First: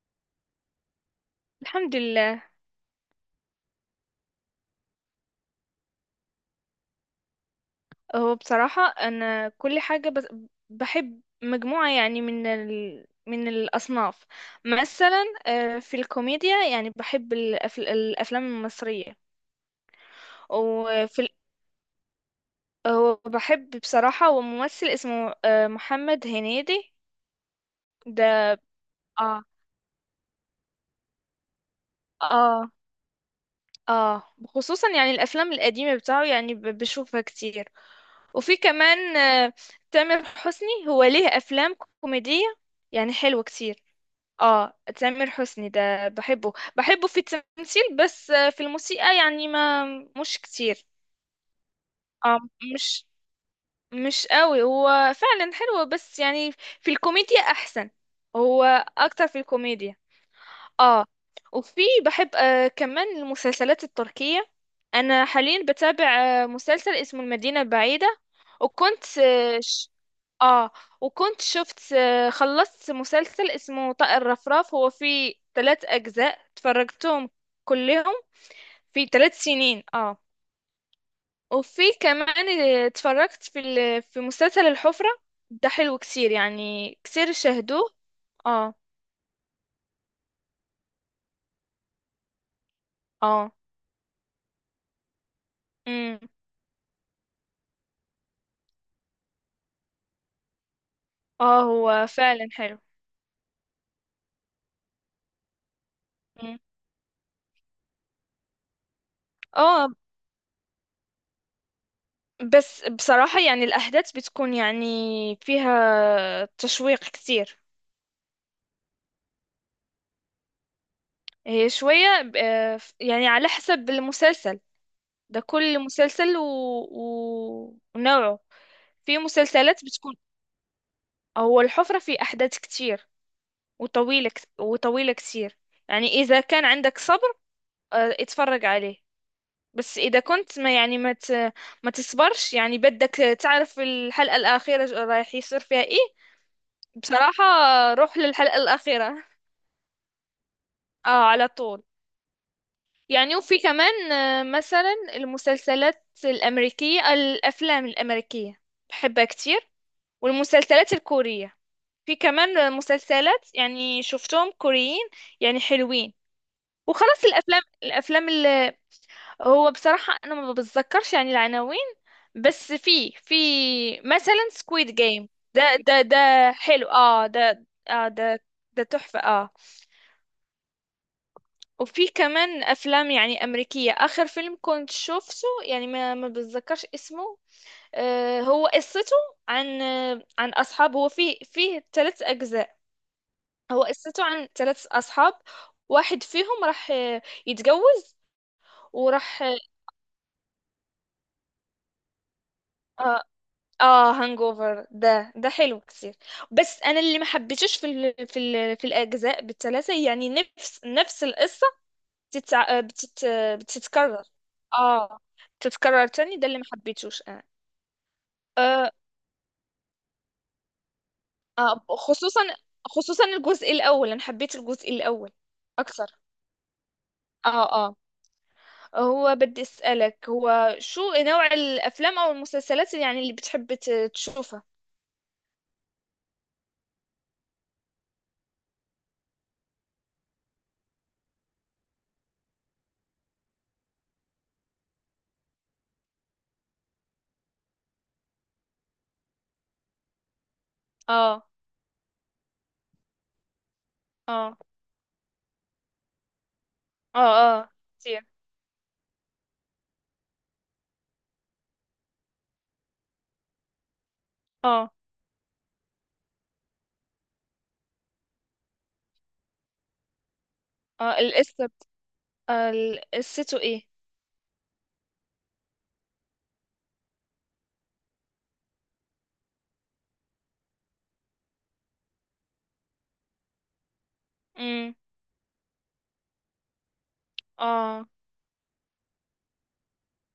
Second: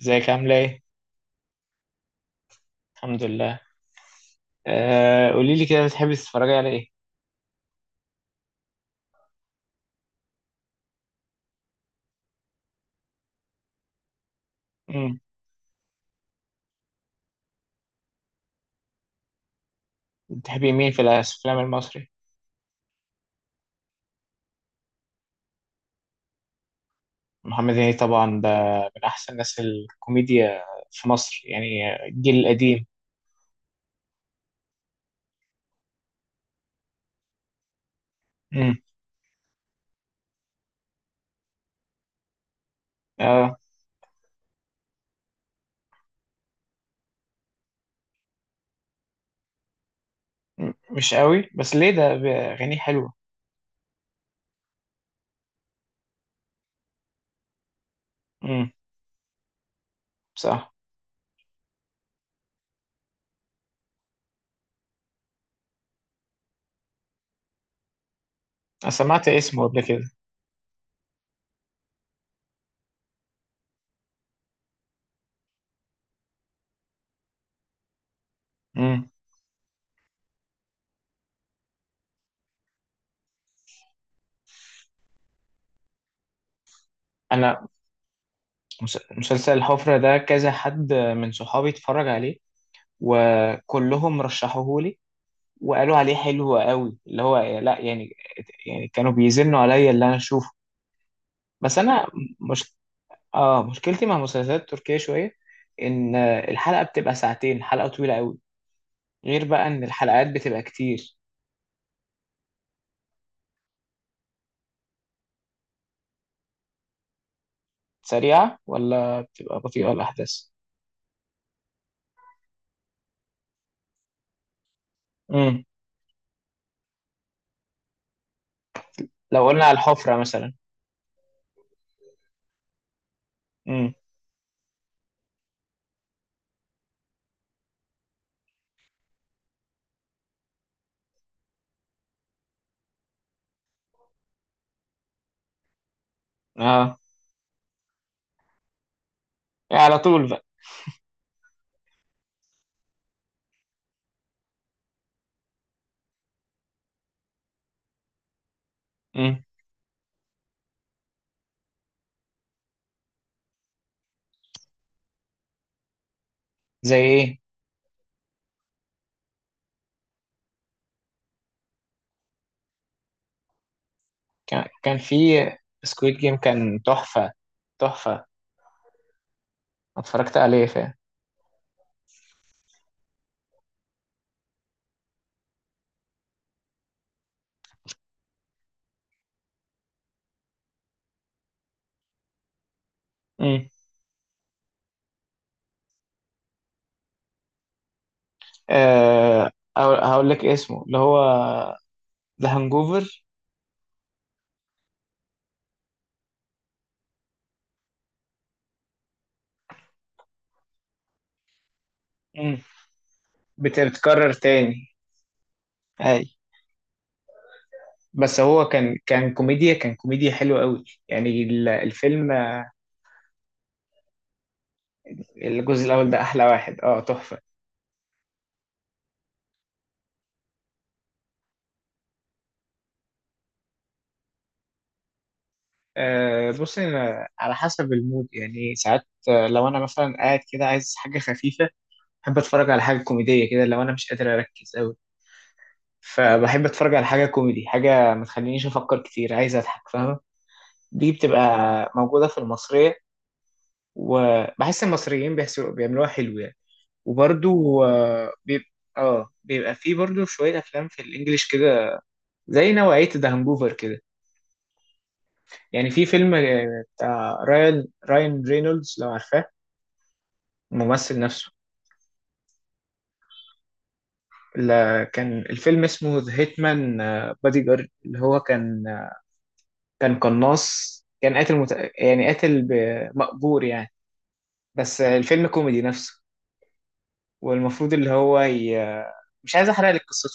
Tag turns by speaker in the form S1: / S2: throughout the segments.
S1: ازيك عاملة ايه؟
S2: الحمد لله.
S1: الحمد لله. قولي لي كده، بتحبي تتفرجي على ايه؟
S2: هو بصراحة أنا كل حاجة، بس بحب مجموعة يعني من الأصناف.
S1: امم.
S2: مثلا في الكوميديا يعني بحب الأفلام المصرية.
S1: بتحبي مين في
S2: وفي ال...
S1: الافلام المصري؟
S2: وبحب بصراحة، وممثل اسمه محمد هنيدي.
S1: محمد هنيدي
S2: ده.
S1: طبعا، ده من احسن
S2: اه.
S1: ناس الكوميديا في مصر يعني، الجيل
S2: اه.
S1: القديم.
S2: اه، خصوصا يعني الأفلام القديمة بتاعه، يعني بشوفها كتير. وفي
S1: امم.
S2: كمان تامر حسني هو ليه أفلام كوميدية يعني حلوة
S1: اه.
S2: كتير. اه، تامر حسني ده بحبه بحبه في التمثيل، بس في الموسيقى يعني ما مش كتير.
S1: مش قوي، بس ليه ده؟
S2: اه،
S1: اغانيه
S2: مش
S1: حلوة.
S2: مش قوي هو، فعلا حلو بس، يعني في الكوميديا احسن. هو
S1: امم.
S2: اكتر في الكوميديا.
S1: صح.
S2: اه. وفي بحب كمان المسلسلات التركية. انا حاليا بتابع مسلسل اسمه المدينة البعيدة.
S1: انا
S2: وكنت
S1: سمعت
S2: آه
S1: اسمه قبل
S2: ش...
S1: كده.
S2: اه، وكنت شفت خلصت مسلسل اسمه طائر رفراف. هو فيه ثلاث اجزاء، اتفرجتهم كلهم في
S1: امم.
S2: 3 سنين. اه. وفي كمان اتفرجت في مسلسل الحفرة. ده حلو كتير، يعني كتير
S1: انا
S2: شاهدوه. اه.
S1: مسلسل الحفرة ده كذا حد من صحابي اتفرج عليه،
S2: اه.
S1: وكلهم رشحوه لي، وقالوا عليه
S2: امم.
S1: حلو قوي، اللي هو لا يعني، يعني كانوا بيزنوا عليا اللي انا اشوفه.
S2: اه،
S1: بس انا
S2: هو فعلا
S1: مش
S2: حلو.
S1: اه مشكلتي مع المسلسلات التركية شوية، ان الحلقة بتبقى ساعتين، حلقة طويلة قوي، غير بقى ان
S2: اه،
S1: الحلقات بتبقى كتير.
S2: بس بصراحة يعني الأحداث بتكون يعني فيها تشويق كتير.
S1: سريعة ولا بتبقى بطيئة الاحداث؟
S2: هي شوية يعني على حسب المسلسل. ده
S1: امم.
S2: كل مسلسل ونوعه. في
S1: لو قلنا على
S2: مسلسلات بتكون.
S1: الحفرة مثلا.
S2: هو الحفرة في أحداث كتير،
S1: امم.
S2: وطويلة كتير. يعني إذا كان عندك صبر، اتفرج عليه. بس إذا كنت ما يعني ما تصبرش، يعني بدك تعرف الحلقة الأخيرة رايح يصير فيها إيه.
S1: اه،
S2: بصراحة روح للحلقة الأخيرة.
S1: يعني على طول بقى.
S2: اه، على طول. يعني وفي كمان مثلا المسلسلات الأمريكية، الأفلام الأمريكية، بحبها
S1: امم.
S2: كتير. والمسلسلات الكورية، في كمان مسلسلات يعني شفتهم كوريين يعني حلوين.
S1: زي
S2: وخلاص،
S1: ايه؟
S2: الأفلام اللي... هو بصراحة أنا ما بتذكرش يعني العناوين، بس في مثلا
S1: كان
S2: سكويد
S1: كان
S2: جيم.
S1: في
S2: ده ده
S1: سكويد
S2: ده
S1: جيم، كان
S2: حلو، اه،
S1: تحفة.
S2: ده. اه،
S1: تحفة.
S2: ده. ده تحفة. اه.
S1: اتفرجت عليه، فاهم.
S2: وفي كمان افلام يعني امريكيه، اخر فيلم كنت شفته، يعني ما بتذكرش اسمه. هو قصته عن عن اصحاب. هو فيه ثلاث اجزاء.
S1: امم.
S2: هو قصته عن ثلاث اصحاب، واحد فيهم راح يتجوز، وراح.
S1: آه هقول لك اسمه، اللي هو ذا
S2: اه.
S1: هانجوفر.
S2: اه، هانجوفر ده حلو كتير. بس انا اللي ما حبيتوش في الاجزاء بالثلاثه، يعني نفس القصه بتتع... بتت... بتتكرر.
S1: بتكرر تاني.
S2: اه، تتكرر
S1: اي.
S2: تاني. ده اللي ما حبيتوش انا.
S1: بس هو
S2: آه.
S1: كان كان كوميديا حلوة قوي يعني
S2: آه،
S1: الفيلم.
S2: خصوصا الجزء الاول. انا حبيت الجزء الاول
S1: الجزء الأول
S2: اكثر.
S1: ده أحلى واحد، اه، تحفة.
S2: اه. اه، هو بدي اسالك، هو شو نوع الافلام او المسلسلات يعني اللي بتحب تشوفها؟
S1: بص، أنا على حسب المود يعني، ساعات لو أنا مثلا قاعد كده عايز حاجة خفيفة، بحب أتفرج على حاجة كوميدية كده. لو أنا مش قادر أركز قوي، فبحب أتفرج على حاجة كوميدي، حاجة ما تخلينيش أفكر كتير، عايز أضحك فاهمة؟ دي بتبقى
S2: اه.
S1: موجودة في المصرية،
S2: اه.
S1: وبحس المصريين بيعملوها حلو يعني.
S2: اه. اه،
S1: وبرضو
S2: كتير.
S1: بيبقى فيه برضو شوية أفلام في الإنجليش كده، زي نوعية ذا هانجوفر كده.
S2: اه.
S1: يعني في فيلم بتاع رايان رينولدز، لو عارفاه،
S2: اه،
S1: الممثل نفسه.
S2: القصه، قصته ايه؟
S1: كان الفيلم اسمه ذا هيتمان بادي جارد، اللي هو كان كان قناص، كان قاتل يعني قاتل مأجور يعني.
S2: امم.
S1: بس الفيلم كوميدي نفسه، والمفروض
S2: اه.
S1: اللي هو مش عايز احرق لك قصته.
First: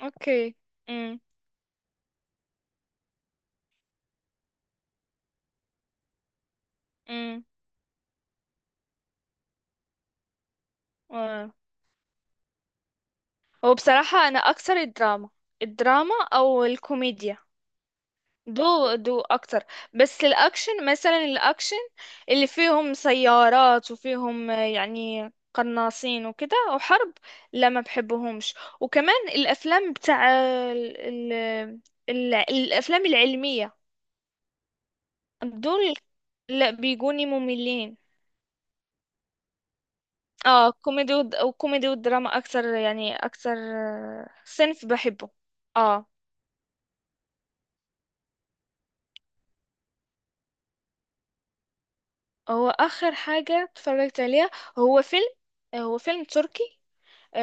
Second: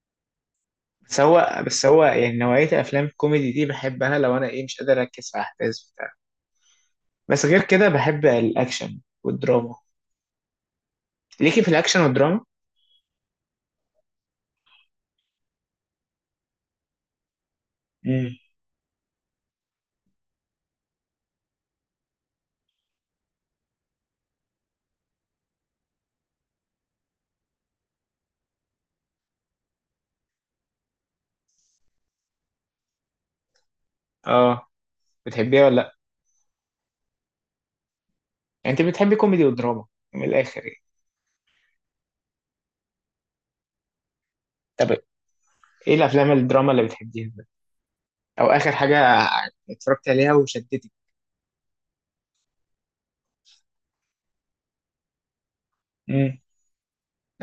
S2: اوكي.
S1: بس
S2: امم.
S1: هو يعني نوعية الأفلام الكوميدي دي بحبها لو أنا إيه، مش قادر أركز في أحداث بتاع. بس غير كده بحب الأكشن والدراما.
S2: امم.
S1: ليكي في الأكشن والدراما؟
S2: هو بصراحة أنا أكثر الدراما، الدراما أو الكوميديا،
S1: امم.
S2: دو أكتر. بس الأكشن، مثلا الأكشن اللي فيهم سيارات وفيهم يعني قناصين وكده وحرب، لا ما بحبهمش. وكمان الأفلام بتاع ال... ال... الأفلام العلمية،
S1: آه بتحبيها ولا
S2: دول
S1: لأ؟
S2: لا بيجوني مملين.
S1: يعني أنت بتحبي كوميدي ودراما، من الآخر
S2: اه،
S1: يعني.
S2: كوميدي وكوميدي والدراما أكثر، يعني أكثر صنف
S1: طب
S2: بحبه.
S1: إيه
S2: اه.
S1: الأفلام الدراما اللي بتحبيها بقى؟ أو آخر حاجة اتفرجت عليها وشدتك؟
S2: هو اخر حاجه اتفرجت عليها، هو فيلم هو فيلم
S1: امم.
S2: تركي.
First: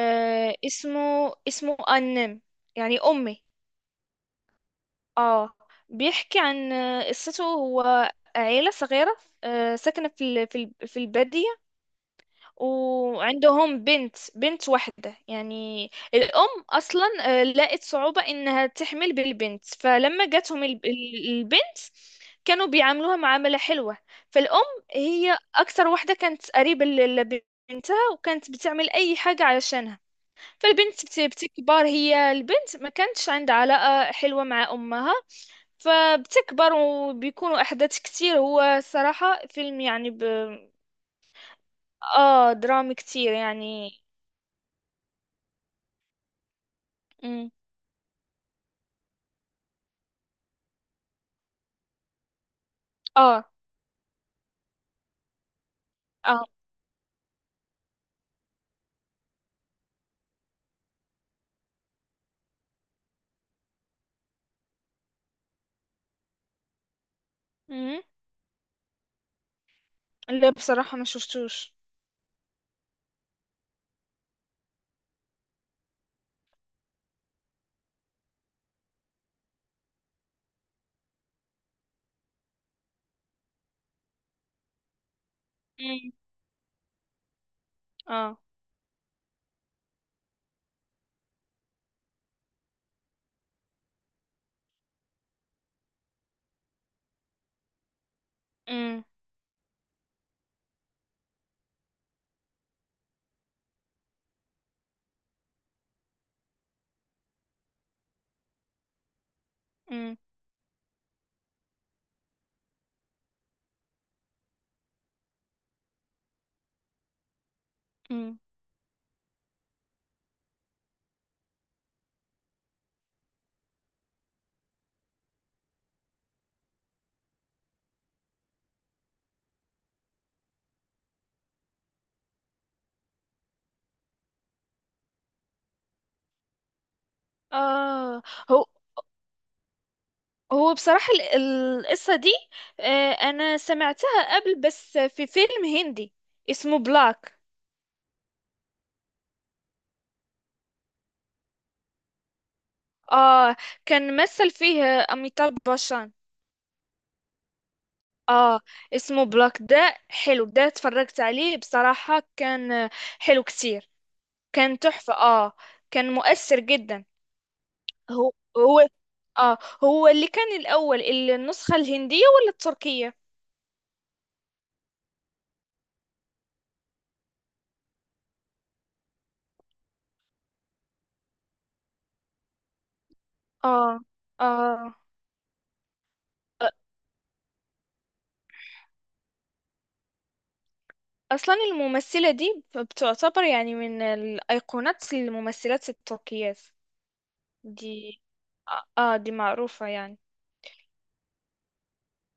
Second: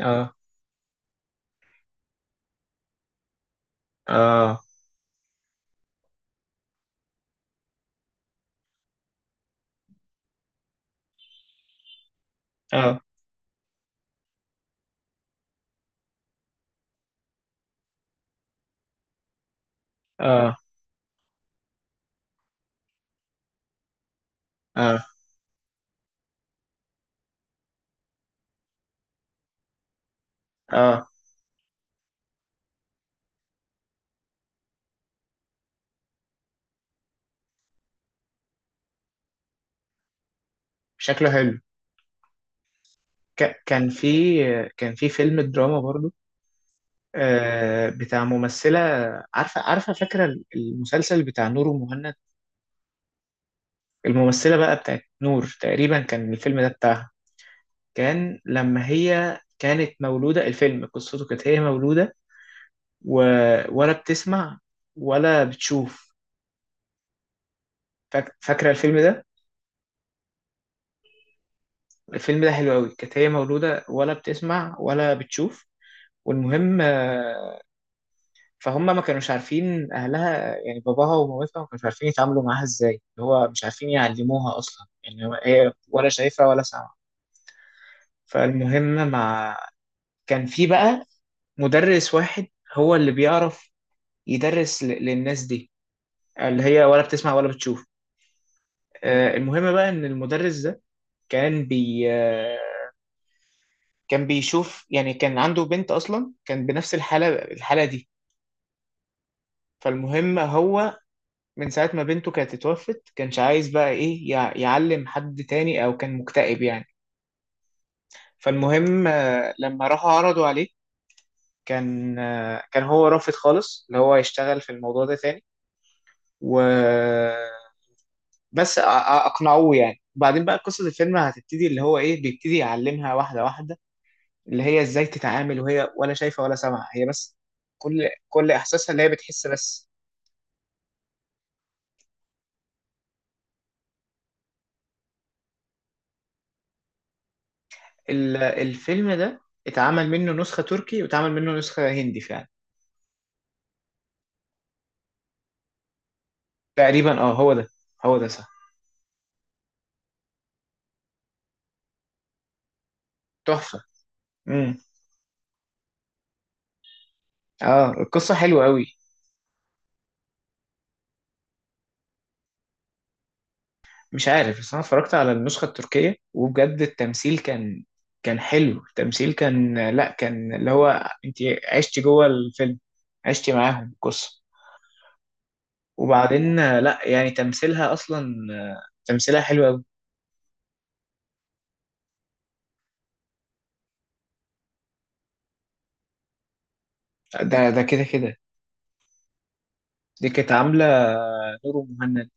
S1: آه،
S2: اسمه اسمه انم، يعني امي.
S1: آه،
S2: اه، بيحكي عن قصته هو عيله صغيره، ساكنه في الباديه،
S1: آه،
S2: وعندهم بنت واحدة يعني. الأم أصلا لقت صعوبة إنها تحمل بالبنت، فلما
S1: آه،
S2: جاتهم البنت، كانوا بيعاملوها معاملة حلوة. فالأم
S1: آه،
S2: هي أكثر واحدة كانت قريبة لبنتها، وكانت بتعمل أي حاجة علشانها. فالبنت
S1: آه.
S2: بتكبر، هي البنت ما كانتش عندها علاقة حلوة مع أمها. فبتكبر وبيكونوا أحداث كتير. هو صراحة فيلم يعني،
S1: شكله حلو.
S2: اه، درامي كتير
S1: ك- كان
S2: يعني.
S1: في كان في فيلم دراما برضو
S2: مم.
S1: بتاع ممثلة. عارفة عارفة فاكرة المسلسل بتاع نور ومهند؟
S2: اه.
S1: الممثلة بقى بتاعت نور، تقريبا كان
S2: اه.
S1: الفيلم ده بتاعها. كان لما هي كانت مولودة، الفيلم قصته كانت هي مولودة و... ولا بتسمع ولا بتشوف.
S2: مم.
S1: فاكرة الفيلم ده؟
S2: لا بصراحة ما شفتوش.
S1: الفيلم ده حلو قوي، كانت هي مولودة ولا بتسمع ولا بتشوف. والمهم فهم ما كانوش عارفين، اهلها يعني باباها ومامتها ما كانوش عارفين يتعاملوا معاها ازاي، اللي هو مش عارفين يعلموها اصلا، يعني هي ولا
S2: مم.
S1: شايفه ولا سامعه.
S2: اه.
S1: فالمهم مع، كان في بقى مدرس واحد، هو اللي بيعرف يدرس للناس دي اللي هي ولا بتسمع ولا بتشوف.
S2: مم.
S1: المهم بقى ان المدرس ده كان بي آه، كان بيشوف يعني، كان عنده بنت اصلا كان بنفس الحاله دي.
S2: مم.
S1: فالمهم هو من ساعة ما بنته كانت اتوفت، كانش عايز بقى ايه يعلم حد تاني، او كان مكتئب يعني.
S2: مم.
S1: فالمهم لما راحوا عرضوا عليه، كان هو رافض خالص اللي هو يشتغل في الموضوع ده تاني، و بس اقنعوه يعني. وبعدين بقى قصة الفيلم هتبتدي، اللي هو ايه، بيبتدي يعلمها واحدة واحدة اللي هي ازاي تتعامل وهي ولا شايفة ولا سامعة، هي بس كل
S2: اه.
S1: كل
S2: هو
S1: احساسها اللي هي بتحس بس.
S2: هو بصراحة القصة دي، انا سمعتها قبل، بس في فيلم هندي اسمه بلاك.
S1: الفيلم ده اتعمل منه نسخة تركي واتعمل منه نسخة هندي فعلا.
S2: اه، كان مثل فيه اميتاب باشان.
S1: تقريبا اه، هو ده، هو ده صح.
S2: اه، اسمه بلاك ده حلو. ده اتفرجت عليه بصراحة، كان حلو
S1: تحفة.
S2: كتير.
S1: امم.
S2: كان تحفة. اه، كان مؤثر جدا.
S1: اه،
S2: هو.
S1: القصة حلوة
S2: هو.
S1: قوي.
S2: اه. هو اللي كان الأول، النسخة الهندية ولا التركية؟
S1: مش عارف، بس انا اتفرجت على النسخة التركية، وبجد التمثيل كان حلو، التمثيل كان لا كان اللي هو، انت عشتي جوه الفيلم، عشتي معاهم
S2: اه.
S1: القصة.
S2: اه،
S1: وبعدين لا يعني تمثيلها اصلا تمثيلها حلو قوي.
S2: أصلا الممثلة دي بتعتبر يعني من الأيقونات، الممثلات التركيات
S1: ده
S2: دي.
S1: كده كده،
S2: اه، دي معروفة يعني.
S1: دي كانت عاملة نور مهند،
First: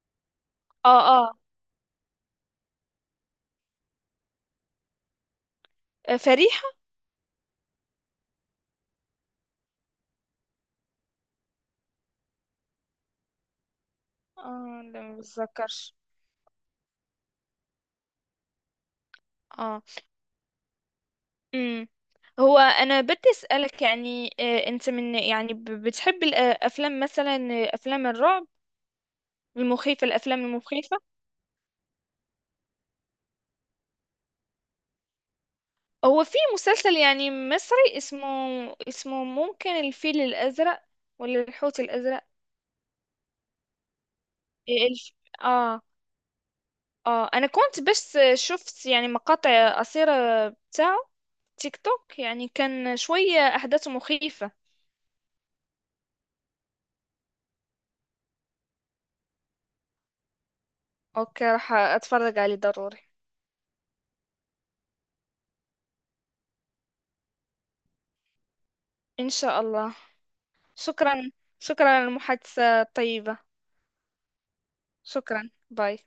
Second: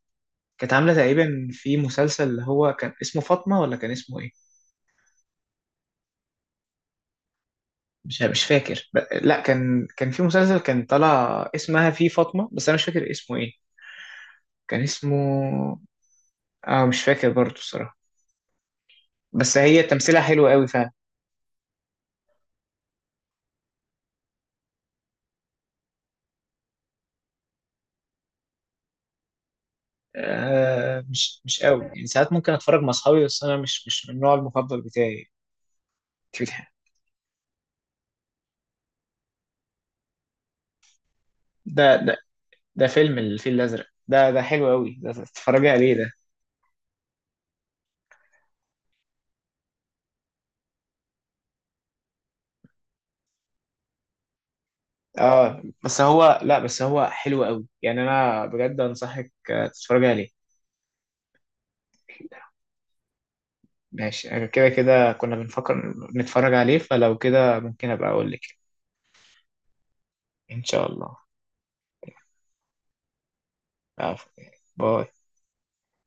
S1: كانت عاملة
S2: اه.
S1: تقريبا في مسلسل اللي هو كان اسمه فاطمة، ولا كان اسمه ايه؟
S2: اه، فريحة.
S1: مش فاكر لا، كان في مسلسل كان طالع اسمها فيه فاطمة، بس انا مش فاكر اسمه ايه. كان
S2: اه، لا ما
S1: اسمه،
S2: بتذكرش.
S1: اه مش فاكر برضه الصراحة، بس
S2: اه.
S1: هي تمثيلها حلو قوي فعلا.
S2: امم. هو انا بدي اسالك يعني انت من يعني بتحب الافلام مثلا افلام الرعب المخيفه، الافلام المخيفه؟
S1: مش قوي يعني، ساعات ممكن اتفرج مع اصحابي، بس انا مش من النوع المفضل بتاعي.
S2: هو في مسلسل يعني مصري اسمه ممكن الفيل الأزرق ولا الحوت
S1: ده ده
S2: الأزرق؟
S1: ده فيلم الفيل الازرق، ده حلو
S2: إيه
S1: قوي،
S2: الف...
S1: ده تتفرجي
S2: اه.
S1: عليه ده.
S2: اه، انا كنت بس شفت يعني مقاطع قصيرة بتاعه، تيك توك، يعني كان شوية أحداثه مخيفة.
S1: اه، بس هو لا بس هو حلو قوي يعني، انا بجد انصحك تتفرجي عليه.
S2: اوكي، راح اتفرج عليه ضروري.
S1: ماشي، كده كده كنا بنفكر نتفرج عليه، فلو كده ممكن ابقى اقول لك.
S2: ان شاء الله.
S1: ان شاء الله.
S2: شكرا. شكرا على المحادثة الطيبة.
S1: عفوا. باي.
S2: شكرا. باي.